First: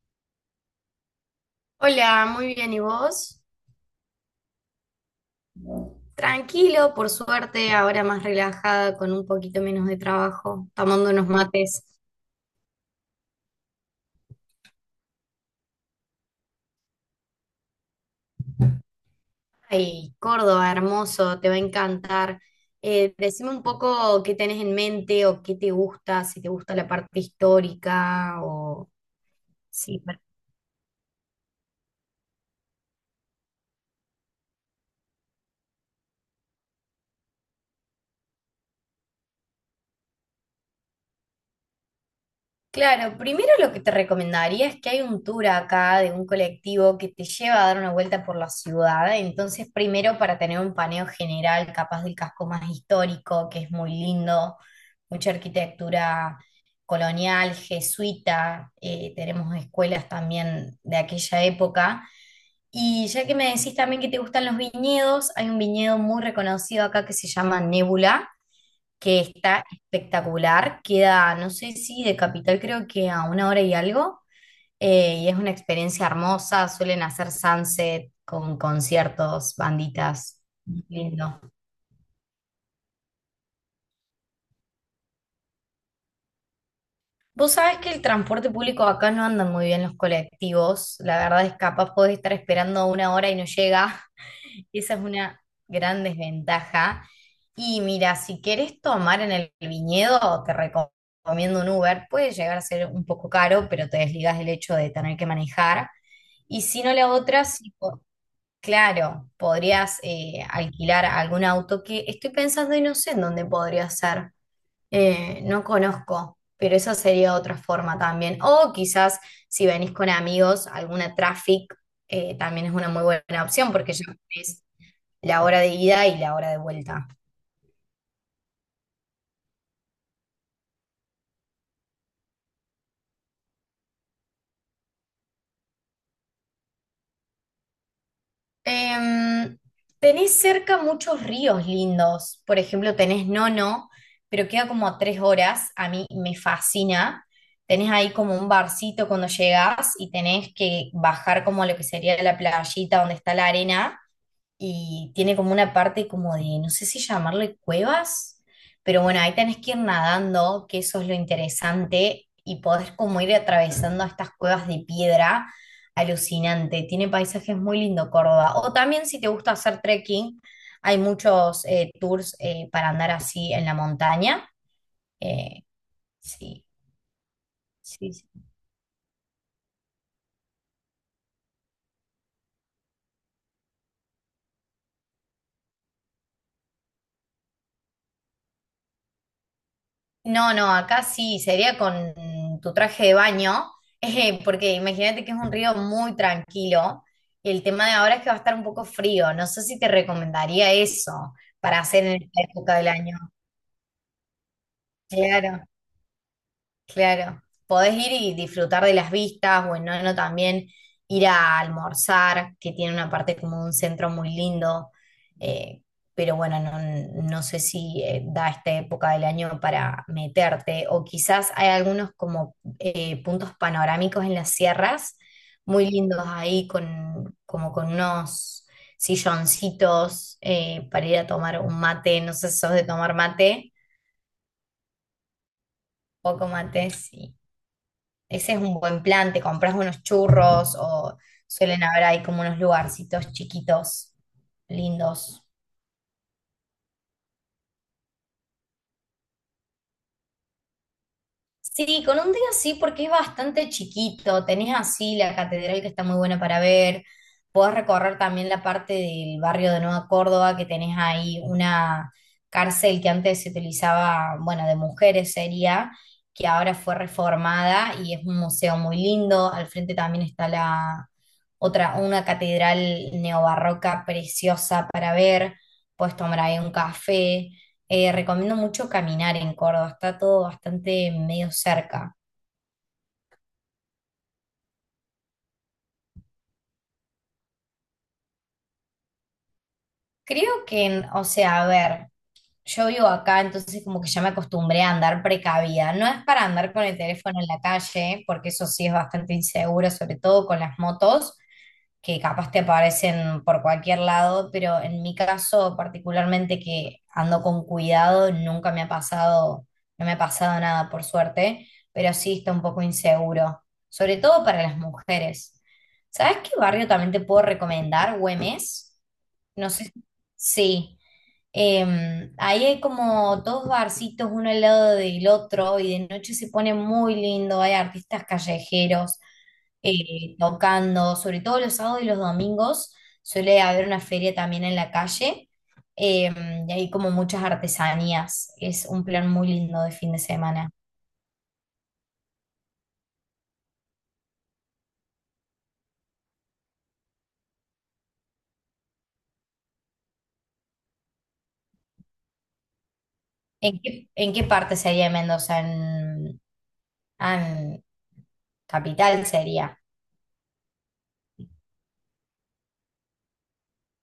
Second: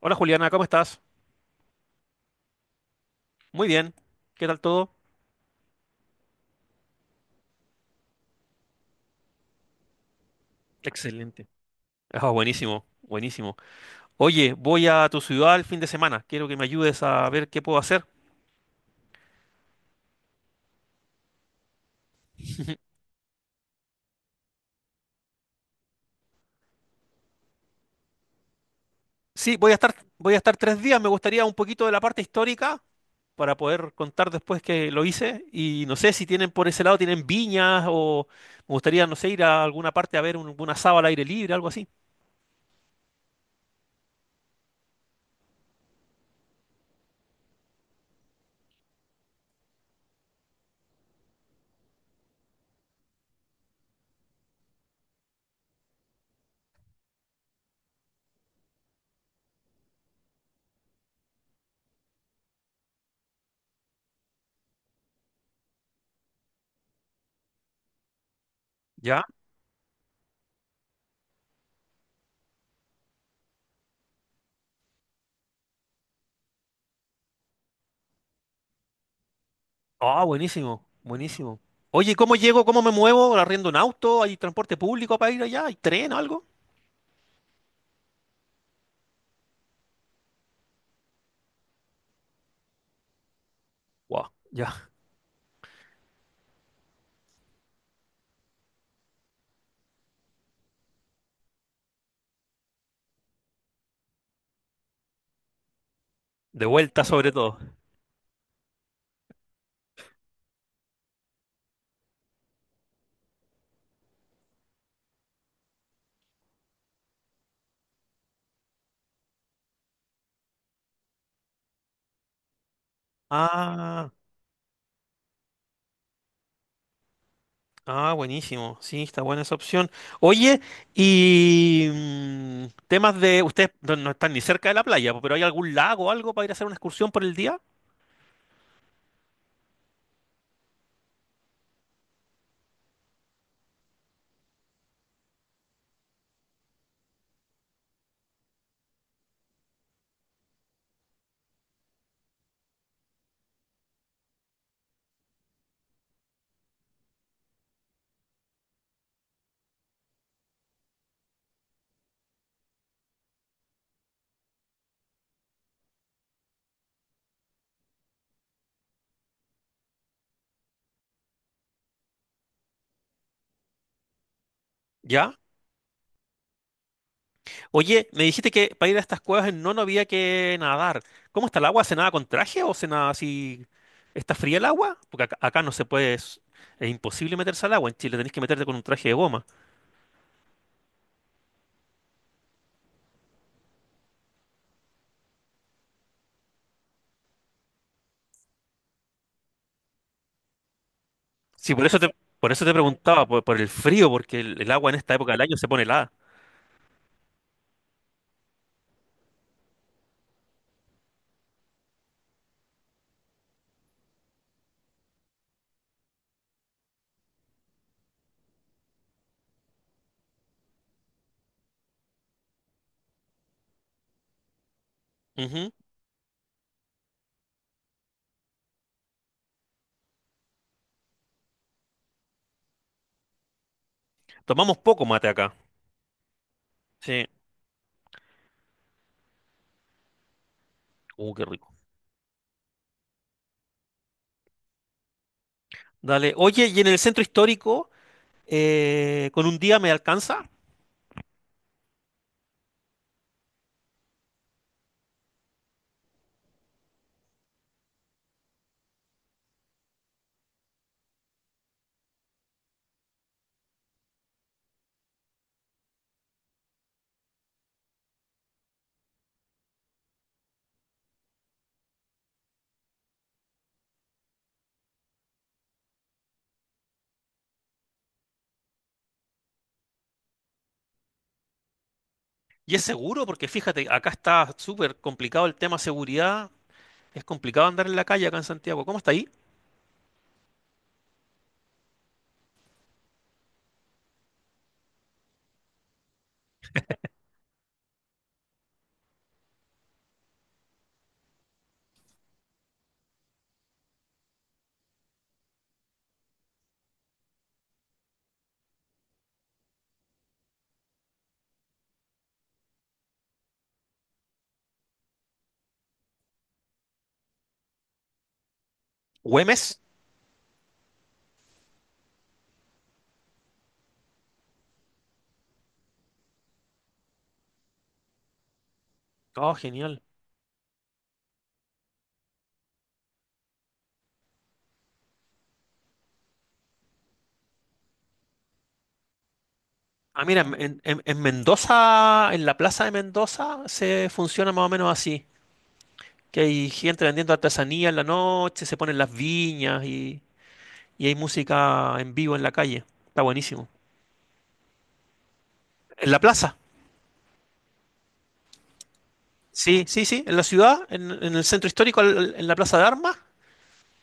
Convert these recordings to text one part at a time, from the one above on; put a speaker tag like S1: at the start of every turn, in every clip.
S1: Hola Juliana, ¿cómo estás?
S2: Hola, muy bien, ¿y vos?
S1: Muy bien. ¿Qué tal todo?
S2: Tranquilo, por suerte, ahora más relajada, con un poquito menos de trabajo, tomando unos
S1: Excelente.
S2: mates.
S1: Ah, buenísimo, buenísimo. Oye, voy a tu ciudad el fin de semana. Quiero que me ayudes a ver qué puedo hacer.
S2: Ay, Córdoba, hermoso, te va a encantar. Decime un poco qué tenés en mente o qué te gusta, si te gusta la parte histórica o
S1: Sí, voy a estar,
S2: sí.
S1: voy a estar 3 días. Me gustaría un poquito de la parte histórica para poder contar después que lo hice. Y no sé si tienen por ese lado, tienen viñas o me gustaría, no sé, ir a alguna parte a ver un asado al aire libre, algo así.
S2: Claro, primero lo que te recomendaría es que hay un tour acá de un colectivo que te lleva a dar una vuelta por la ciudad. Entonces, primero para tener un paneo general, capaz del casco más histórico, que es muy lindo, mucha arquitectura colonial, jesuita, tenemos escuelas también de aquella época. Y ya que me decís también que te gustan los viñedos, hay un viñedo muy reconocido acá que se llama Nébula, que
S1: ¿Ya?
S2: está espectacular. Queda, no sé, si de Capital, creo que a una hora y algo. Y es una experiencia hermosa. Suelen hacer sunset con conciertos,
S1: Ah,
S2: banditas.
S1: buenísimo,
S2: Lindo.
S1: buenísimo. Oye, ¿cómo llego? ¿Cómo me muevo? ¿Arriendo un auto? ¿Hay transporte público para ir allá? ¿Hay tren o algo?
S2: Vos sabés que el transporte público acá no andan muy bien los colectivos. La verdad es capaz podés estar esperando una hora y no llega.
S1: Wow, ya.
S2: Esa es una gran desventaja. Y mira, si querés tomar en el viñedo, recomiendo un Uber. Puede llegar a ser un poco caro, pero te desligas del hecho de tener que manejar. Y
S1: De
S2: si no
S1: vuelta
S2: la
S1: sobre
S2: otra,
S1: todo.
S2: sí, claro, podrías alquilar algún auto, que estoy pensando y no sé en dónde podría ser. No conozco, pero eso sería otra forma también. O quizás si venís con amigos, alguna traffic también es una muy buena opción, porque ya
S1: Ah,
S2: es la hora de ida y la hora de vuelta.
S1: ah, buenísimo. Sí, está buena esa opción. Oye, y temas de. Ustedes no están ni cerca de la playa, pero ¿hay algún lago o algo para ir a hacer una excursión por el día?
S2: Em, Tenés cerca muchos ríos lindos. Por ejemplo, tenés Nono, pero queda como a tres horas. A mí me fascina. Tenés ahí como un barcito cuando llegás y tenés que bajar como a lo que sería la playita donde está la arena, y tiene como una parte como de, no sé si llamarle cuevas, pero bueno, ahí tenés que ir nadando, que eso es lo interesante, y podés como ir atravesando estas cuevas de piedra. Alucinante, tiene paisajes muy lindo Córdoba. O también si te gusta hacer trekking, hay muchos tours para andar así en la montaña.
S1: Ya.
S2: eh, sí,
S1: Oye,
S2: sí,
S1: me
S2: sí.
S1: dijiste que para ir a estas cuevas en Nono había que nadar. ¿Cómo está el agua? ¿Se nada con traje o se nada así? ¿Está fría el agua? Porque acá no se puede. Es imposible meterse al agua. En Chile tenés que meterte con un traje de goma.
S2: No, no, acá sí, sería con tu traje de baño, porque imagínate que es un río muy tranquilo, y el tema de ahora es que va a estar un poco frío. No sé si te recomendaría eso
S1: Sí,
S2: para
S1: por eso
S2: hacer
S1: te,
S2: en esta
S1: por eso te
S2: época del año.
S1: preguntaba, por el frío, porque el agua en esta época del año
S2: Claro.
S1: se pone helada.
S2: Claro, podés ir y disfrutar de las vistas, bueno, no también ir a almorzar, que tiene una parte como un centro muy lindo, eh, pero bueno, no, no sé si da esta época del año para meterte. O quizás hay algunos como puntos panorámicos en las sierras,
S1: Ujú.
S2: muy lindos ahí, con, como con unos silloncitos para ir a tomar un mate. No sé si sos de tomar mate,
S1: Tomamos poco mate acá.
S2: poco mate,
S1: Sí.
S2: sí. Ese es un buen plan, te compras unos churros, o
S1: Qué rico.
S2: suelen haber ahí como unos lugarcitos chiquitos, lindos.
S1: Dale. Oye, ¿y en el centro histórico, con un día me alcanza?
S2: Sí, con un día sí, porque es bastante chiquito. Tenés así la catedral, que está muy buena para ver. Podés recorrer también la parte del barrio de Nueva Córdoba, que tenés ahí una cárcel que antes se utilizaba, bueno, de mujeres sería, que ahora fue reformada y es un museo muy lindo. Al frente también está la otra, una catedral neobarroca preciosa para ver. Podés tomar ahí un café. Recomiendo mucho caminar en Córdoba, está todo bastante medio cerca.
S1: Y es seguro, porque fíjate, acá está súper complicado el tema seguridad. Es complicado andar en la calle acá en Santiago. ¿Cómo está ahí?
S2: Creo que, o sea, a ver, yo vivo acá, entonces como que ya me acostumbré a andar precavida. No es para andar con el teléfono en la calle, porque eso sí es bastante inseguro, sobre todo con las motos, que capaz te aparecen por cualquier lado, pero en mi caso particularmente que ando con cuidado, nunca me ha pasado, no me ha pasado nada por suerte, pero sí está un poco inseguro, sobre todo para las mujeres. ¿Sabes qué barrio también te puedo recomendar? Güemes. No
S1: ¿Güemes?
S2: sé. Sí. Ahí hay como dos barcitos uno al lado del otro, y de noche se pone muy lindo, hay artistas callejeros
S1: Oh, genial.
S2: tocando, sobre todo los sábados y los domingos suele haber una feria también en la calle, y hay como muchas artesanías, es un plan muy lindo de fin de
S1: Ah, mira,
S2: semana.
S1: en Mendoza, en la plaza de Mendoza, se funciona más o menos así. Que hay gente vendiendo artesanía en la noche, se ponen las viñas y hay música en vivo en la calle. Está buenísimo.
S2: En qué parte sería de Mendoza?
S1: En la
S2: En,
S1: plaza.
S2: ah, en Capital sería.
S1: Sí, sí, sí, en la ciudad, en el centro histórico, en la Plaza de Armas.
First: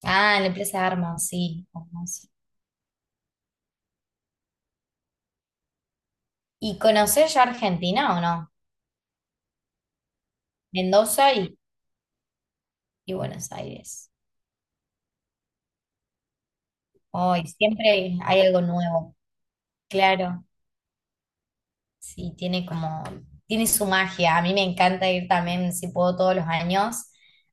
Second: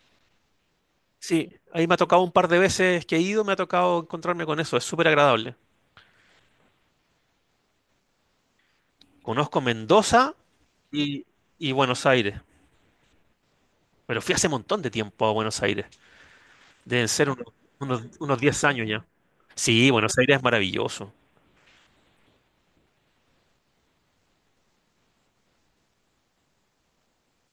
S2: Ah, en la Plaza de Armas,
S1: Sí,
S2: sí.
S1: ahí me ha tocado un par de veces que he ido, me ha tocado encontrarme con eso, es súper agradable.
S2: ¿Y conocés ya Argentina o no?
S1: Conozco Mendoza y,
S2: Mendoza
S1: y Buenos Aires,
S2: y Buenos Aires.
S1: pero fui hace un montón de tiempo a Buenos Aires, deben ser
S2: Hoy
S1: unos, unos,
S2: siempre
S1: unos
S2: hay algo
S1: 10 años ya.
S2: nuevo.
S1: Sí, Buenos Aires es
S2: Claro,
S1: maravilloso.
S2: sí, tiene como, tiene su magia. A mí me encanta ir también, si puedo, todos los años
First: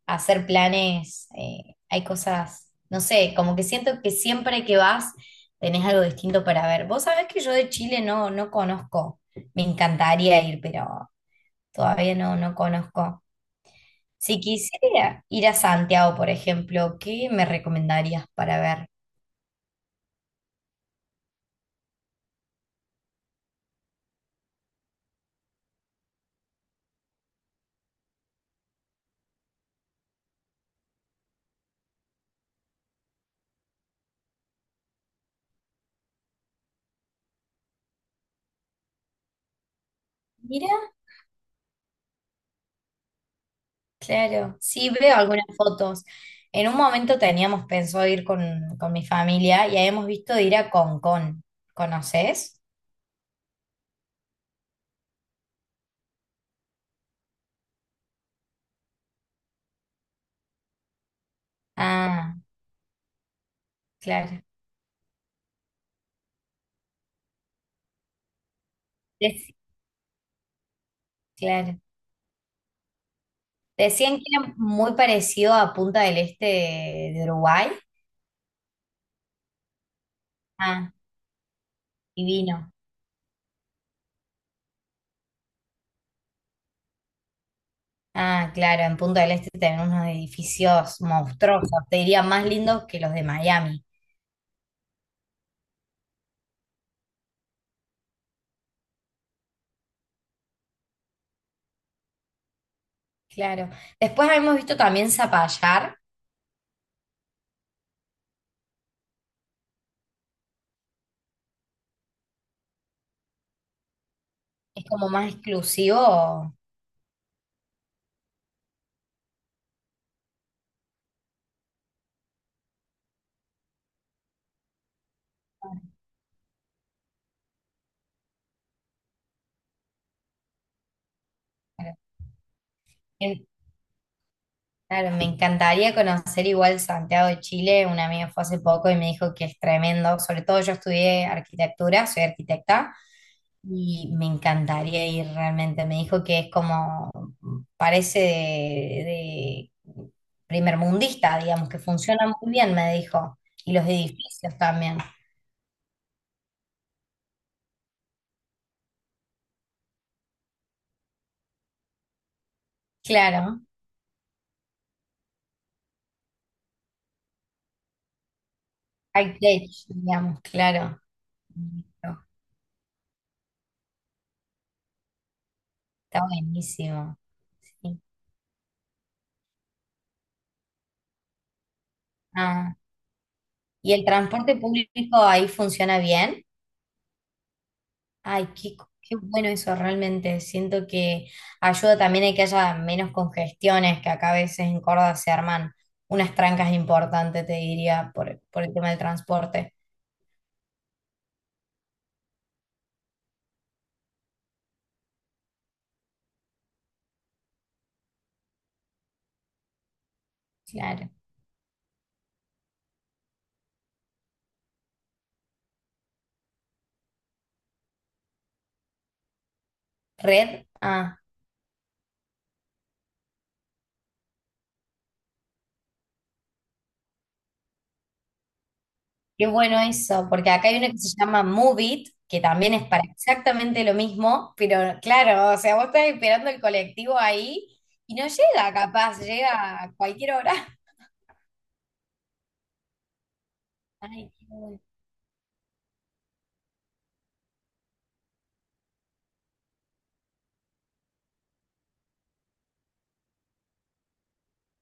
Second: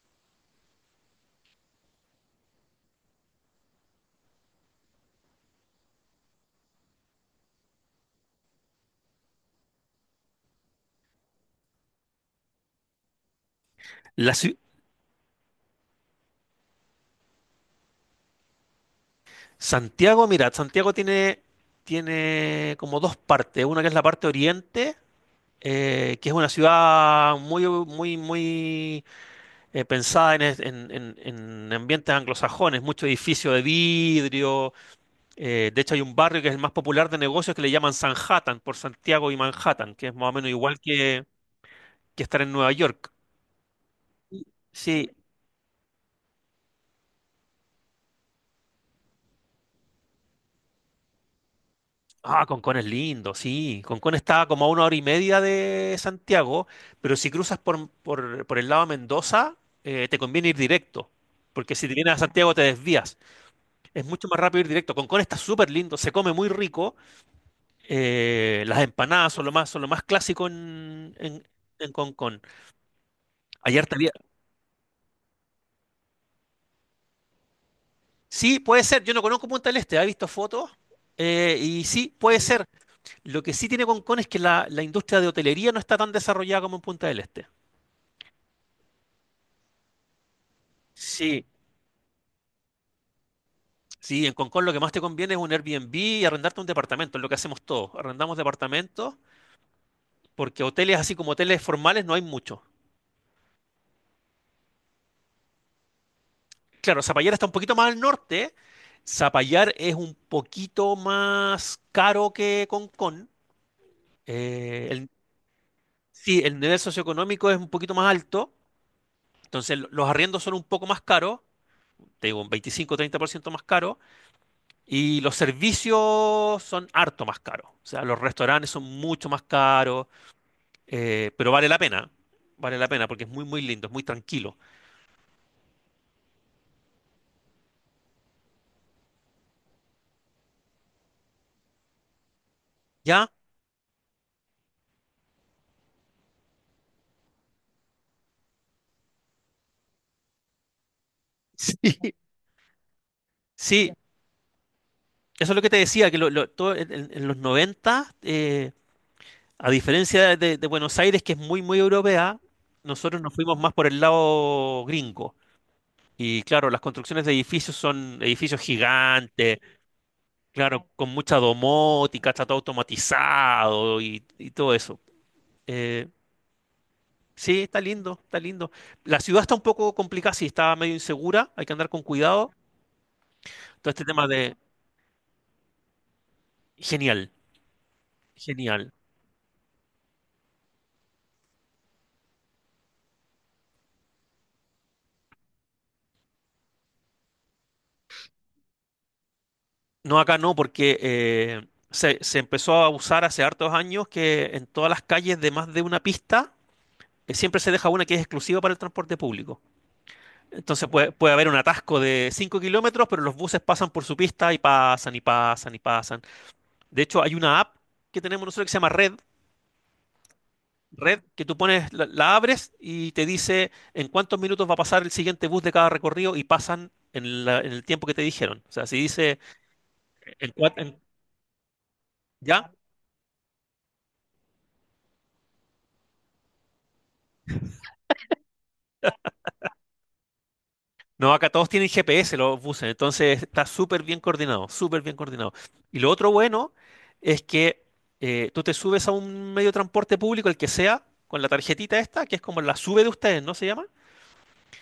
S2: a hacer planes. Hay cosas, no sé, como que siento que siempre que vas tenés algo distinto para ver. Vos sabés que yo de Chile no, no conozco. Me encantaría ir, pero todavía no, no conozco.
S1: La,
S2: Si
S1: ciu-
S2: quisiera ir a Santiago, por ejemplo, ¿qué me recomendarías para ver?
S1: Santiago, mira, Santiago tiene como dos partes. Una que es la parte oriente, que es una ciudad muy, muy, muy pensada en, es- en ambientes anglosajones, mucho edificio de vidrio. De hecho, hay un barrio que es el más popular de negocios que le llaman Sanhattan, por Santiago y Manhattan, que es más o menos
S2: Mira,
S1: igual que estar en Nueva York.
S2: claro, sí
S1: Sí,
S2: veo algunas fotos. En un momento teníamos pensado ir con mi familia, y habíamos visto de ir a Concón.
S1: ah,
S2: ¿Conoces?
S1: Concón es lindo, sí. Concón está como a una hora y media de Santiago, pero si cruzas por, por el lado de Mendoza, te conviene ir directo, porque si te vienes a
S2: Ah,
S1: Santiago te desvías. Es mucho más
S2: claro.
S1: rápido ir directo. Concón está súper lindo, se come muy rico. Las empanadas son lo
S2: Dec-
S1: más, son lo más clásico en, en,
S2: claro.
S1: en Concón. Ayer también.
S2: Decían que era muy parecido a Punta del Este de Uruguay.
S1: Sí, puede ser. Yo no conozco Punta del Este, he visto fotos.
S2: Ah,
S1: Y sí, puede ser.
S2: divino.
S1: Lo que sí tiene Concón es que la industria de hotelería no está tan desarrollada como en Punta del Este.
S2: Ah, claro, en Punta del Este tenemos unos edificios
S1: Sí,
S2: monstruosos, te diría más lindos que los de Miami.
S1: sí, en Concón lo que más te conviene es un Airbnb y arrendarte un departamento, es lo que hacemos todos. Arrendamos departamentos porque hoteles así como hoteles formales no hay mucho.
S2: Claro. Después hemos visto también Zapallar,
S1: Claro, Zapallar está un poquito más al norte. Zapallar es un poquito más caro que Concón.
S2: es
S1: Eh,
S2: como
S1: el-
S2: más
S1: sí,
S2: exclusivo.
S1: el nivel socioeconómico es un poquito más alto. Entonces los arriendos son un poco más caros, te digo, un 25-30% más caro. Y los servicios son harto más caros. O sea, los restaurantes son mucho más caros. Pero vale la
S2: Claro,
S1: pena, vale la pena porque es muy,
S2: En-
S1: muy lindo, es muy tranquilo.
S2: claro, me encantaría conocer igual Santiago de Chile. Una amiga fue hace poco y me dijo que es tremendo. Sobre todo yo estudié arquitectura, soy arquitecta,
S1: ¿Ya?
S2: y me encantaría ir realmente. Me dijo que es como, parece de primer mundista, digamos,
S1: Sí.
S2: que funciona muy bien, me dijo. Y los
S1: Sí,
S2: edificios también.
S1: eso es lo que te decía, que todo en los 90 a diferencia de Buenos Aires, que es muy, muy europea, nosotros nos fuimos
S2: Claro,
S1: más por el lado gringo. Y claro, las construcciones de edificios son edificios
S2: high
S1: gigantes,
S2: tech, digamos,
S1: claro,
S2: claro.
S1: con mucha
S2: Listo.
S1: domótica, está todo automatizado y todo eso. Eh,
S2: Está buenísimo.
S1: Sí, está
S2: Sí.
S1: lindo, está lindo. La ciudad está un poco complicada, sí, está medio insegura, hay que andar con cuidado.
S2: Ah,
S1: Todo
S2: ¿y
S1: este
S2: el
S1: tema
S2: transporte
S1: de.
S2: público ahí funciona bien?
S1: Genial,
S2: Ay, qué,
S1: genial.
S2: qué bueno eso realmente. Siento que ayuda también a que haya menos congestiones, que acá a veces en Córdoba se arman unas trancas importantes, te diría, por el tema del transporte.
S1: No, acá no, porque se empezó a usar hace hartos años que en todas las calles de más de una pista siempre se deja una que es exclusiva para el transporte público. Entonces
S2: Claro.
S1: puede haber un atasco de 5 kilómetros, pero los buses pasan por su pista y pasan y pasan y pasan. De hecho, hay una app que tenemos nosotros que se llama Red,
S2: ¿Red? Ah,
S1: red que tú pones, la abres y te dice en cuántos minutos va a pasar el siguiente bus de cada recorrido y pasan en el tiempo que te dijeron. O sea, si dice
S2: qué bueno eso, porque
S1: en
S2: acá
S1: cua-
S2: hay una que
S1: en-
S2: se llama Move It, que
S1: ¿ya?
S2: también es para exactamente lo mismo, pero claro, o sea, vos estás esperando el colectivo ahí y no llega, capaz, llega a cualquier hora.
S1: No, acá todos tienen GPS los buses, entonces está súper bien
S2: Ay, qué
S1: coordinado,
S2: bueno.
S1: súper bien coordinado. Y lo otro bueno es que tú te subes a un medio de transporte público, el que sea, con la tarjetita esta, que es como la sube de ustedes, ¿no se llama?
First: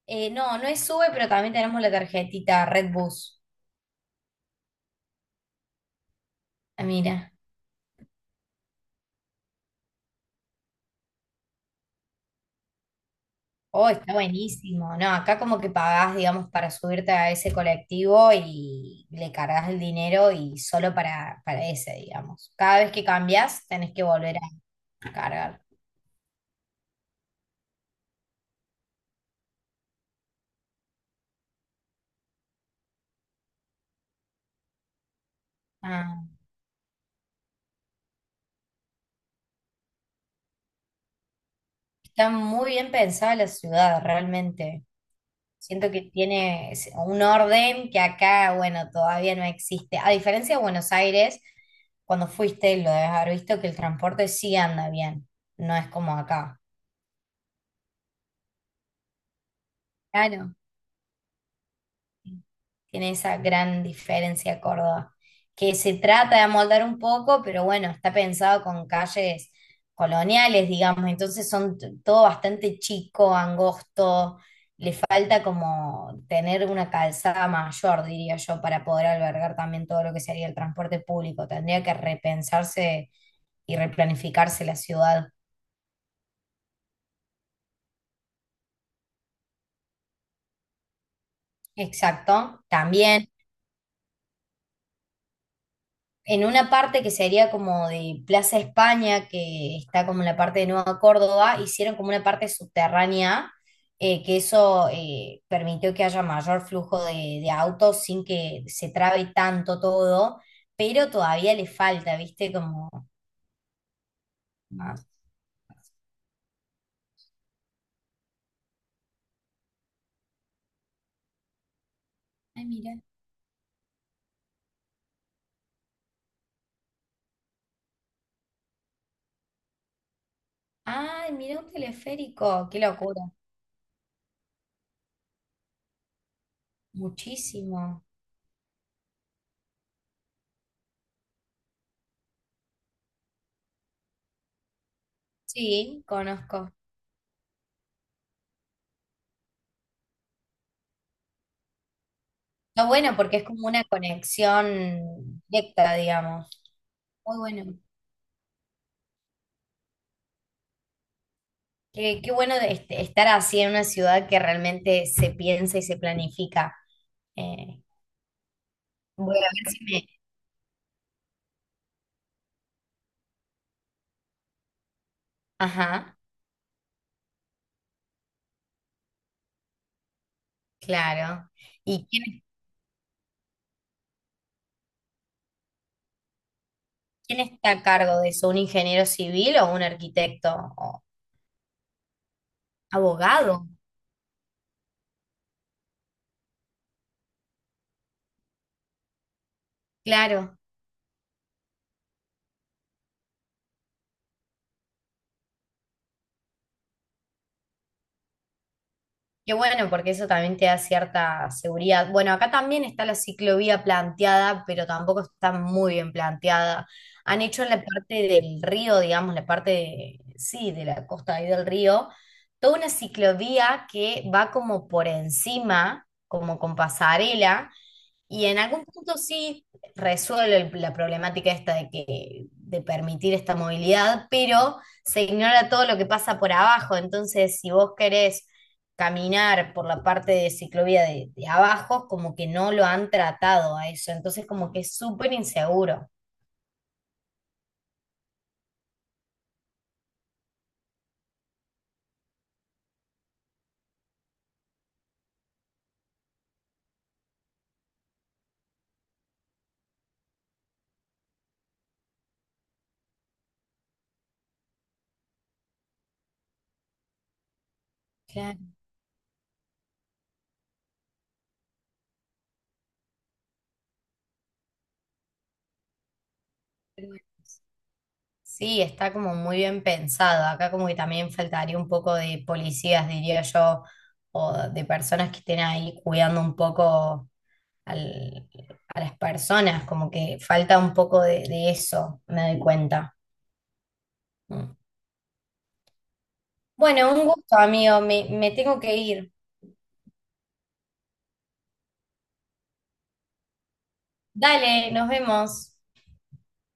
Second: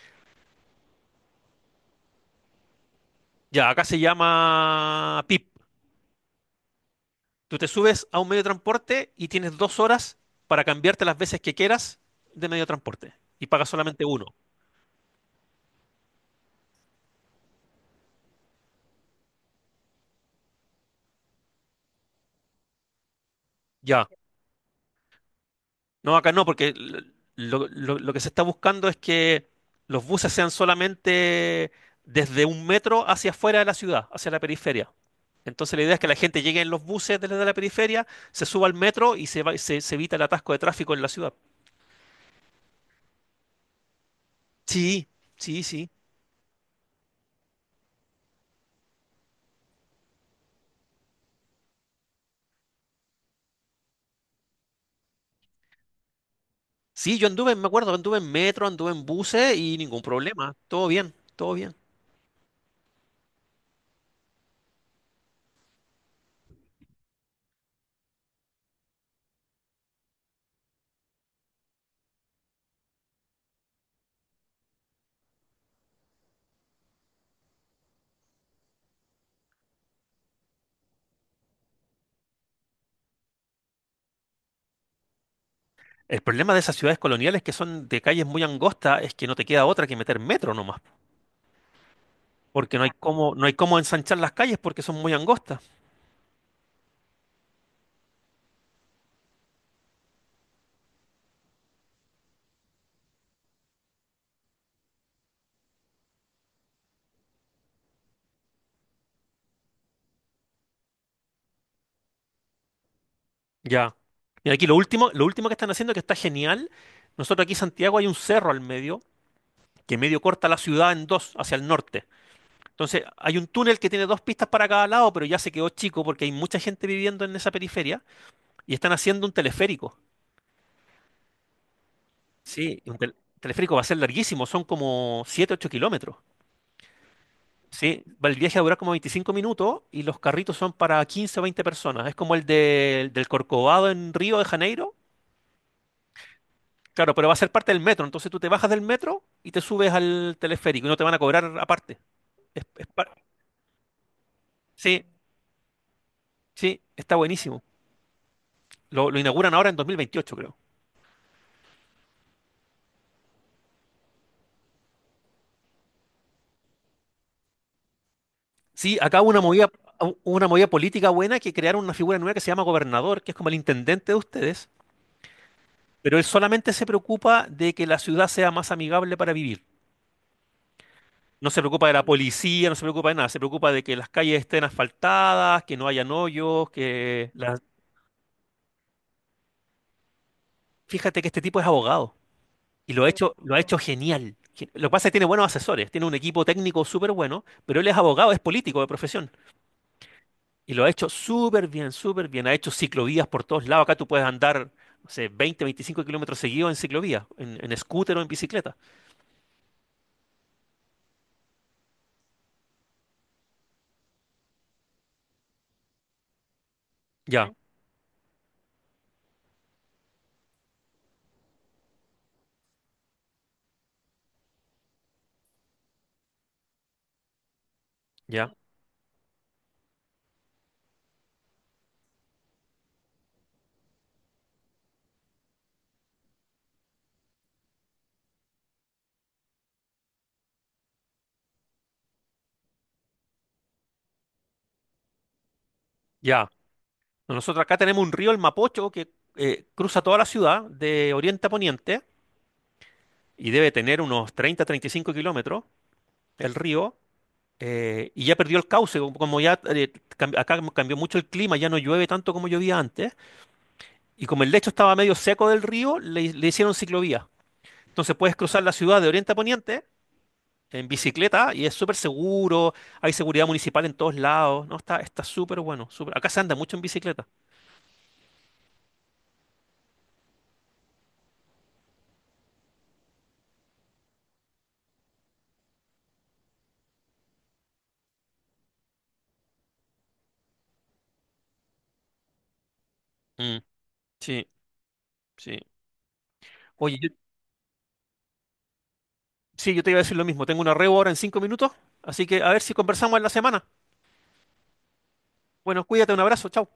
S2: No, no es Sube, pero también tenemos la tarjetita Redbus.
S1: Ya, acá se llama PIP.
S2: Ah, mira.
S1: Tú te subes a un medio de transporte y tienes 2 horas para cambiarte las veces que quieras de medio de transporte. Y pagas
S2: Oh,
S1: solamente
S2: está
S1: uno.
S2: buenísimo. No, acá como que pagás, digamos, para subirte a ese colectivo y le cargas el dinero y solo para ese, digamos. Cada vez que cambias, tenés que
S1: Ya.
S2: volver a cargar.
S1: No, acá no, porque lo que se está buscando es que los buses sean solamente desde un metro hacia afuera de la ciudad, hacia la periferia. Entonces la idea es que la
S2: Ah.
S1: gente llegue en los buses desde la periferia, se suba al metro y se evita el atasco de tráfico en la ciudad.
S2: Está muy bien pensada la ciudad, realmente.
S1: Sí, sí, sí.
S2: Siento que tiene un orden que acá, bueno, todavía no existe. A diferencia de Buenos Aires, cuando fuiste, lo debes haber visto que el transporte sí anda bien, no es como acá.
S1: Sí, yo anduve, me acuerdo, anduve en metro, anduve en buses y ningún problema.
S2: Claro.
S1: Todo bien, todo bien.
S2: Tiene esa gran diferencia Córdoba, que se trata de amoldar un poco, pero bueno, está pensado con calles coloniales, digamos, entonces son todo bastante chico, angosto, le falta como tener una calzada mayor, diría yo, para poder albergar también todo lo que sería el transporte público. Tendría que repensarse y replanificarse la ciudad.
S1: El problema de esas ciudades coloniales que son de calles muy angostas es que no te queda otra que meter metro nomás,
S2: Exacto,
S1: porque no hay
S2: también.
S1: cómo, no hay cómo ensanchar las calles porque son muy angostas.
S2: En una parte que sería como de Plaza España, que está como en la parte de Nueva Córdoba, hicieron como una parte subterránea, que eso permitió que haya mayor flujo de autos sin que se trabe tanto todo, pero todavía le falta, ¿viste? Como...
S1: Ya. Y aquí
S2: más.
S1: lo último que están haciendo que está genial. Nosotros aquí en Santiago hay un cerro al medio que medio corta la ciudad en dos hacia el norte.
S2: Ay, mira.
S1: Entonces hay un túnel que tiene dos pistas para cada lado, pero ya se quedó chico porque hay mucha gente viviendo en esa periferia y están haciendo un teleférico.
S2: Ay, mira un teleférico, qué
S1: Sí, un tel-
S2: locura.
S1: teleférico va a ser larguísimo, son como 7, 8 kilómetros.
S2: Muchísimo.
S1: Sí, el viaje dura como 25 minutos y los carritos son para 15 o 20 personas. Es como el del Corcovado en Río de Janeiro.
S2: Sí, conozco.
S1: Claro, pero va a ser parte del metro. Entonces tú te bajas del metro y te subes al teleférico y no te van a cobrar aparte. Es- es
S2: Está
S1: par-
S2: bueno porque es como una
S1: Sí,
S2: conexión directa, digamos.
S1: sí, está
S2: Muy
S1: buenísimo.
S2: bueno.
S1: Lo inauguran ahora en 2028, creo.
S2: Qué, qué bueno de estar así en una ciudad que realmente se piensa y se planifica. Eh,
S1: Sí, acá hubo
S2: Voy
S1: una
S2: a
S1: movida,
S2: ver si me...
S1: hu- una movida política buena que crearon una figura nueva que se llama gobernador, que es como el intendente de ustedes,
S2: Ajá,
S1: pero él solamente se preocupa de que la ciudad sea más amigable para vivir.
S2: claro.
S1: No se preocupa de la
S2: ¿Y quién,
S1: policía, no se preocupa de nada, se preocupa de que las calles estén asfaltadas, que no hayan hoyos, que
S2: quién
S1: la-
S2: está a cargo de eso? ¿Un ingeniero civil o un arquitecto o
S1: Fíjate que este tipo es abogado y lo ha hecho, lo ha
S2: abogado?
S1: hecho genial. Lo que pasa es que tiene buenos asesores, tiene un equipo técnico súper bueno, pero él es abogado, es político de profesión
S2: Claro.
S1: y lo ha hecho súper bien, súper bien. Ha hecho ciclovías por todos lados. Acá tú puedes andar, no sé, 20, 25 kilómetros seguidos en ciclovía, en scooter o en bicicleta.
S2: Qué bueno, porque eso también te da cierta seguridad. Bueno, acá también está la ciclovía planteada, pero tampoco está muy bien planteada. Han
S1: Ya,
S2: hecho en la parte del río, digamos, la parte, sí, de la costa ahí del río, toda una ciclovía que va como por encima, como con pasarela, y
S1: ya,
S2: en algún punto sí resuelve la problemática esta de que, de permitir esta movilidad, pero se ignora todo lo que pasa por abajo. Entonces, si vos querés caminar por la parte de ciclovía de abajo, como que no lo han tratado a eso. Entonces, como que es súper inseguro.
S1: ya. Nosotros acá tenemos un río, el Mapocho, que cruza toda la ciudad de oriente a poniente. Y debe tener unos 30, 35 kilómetros el río, y ya perdió el cauce, como ya acá como cambió mucho el clima, ya no llueve tanto como llovía antes, y como el lecho estaba medio seco del río, le hicieron ciclovía. Entonces puedes cruzar la ciudad de oriente a poniente en bicicleta y es súper seguro, hay seguridad municipal en todos lados, ¿no? Está súper bueno. Acá se anda mucho en bicicleta.
S2: Sí, está como muy bien pensado. Acá como que también faltaría un poco de policías, diría yo, o de personas que estén ahí cuidando un poco al- a las personas, como que falta un poco de eso, me doy cuenta.
S1: Mm, sí,
S2: Mm.
S1: sí. Oye,
S2: Bueno, un gusto, amigo, me tengo que ir.
S1: sí, yo te iba a decir lo mismo, tengo una reo ahora en 5 minutos, así que a ver si conversamos en la semana.
S2: Dale, nos vemos.
S1: Bueno, cuídate, un abrazo, chao.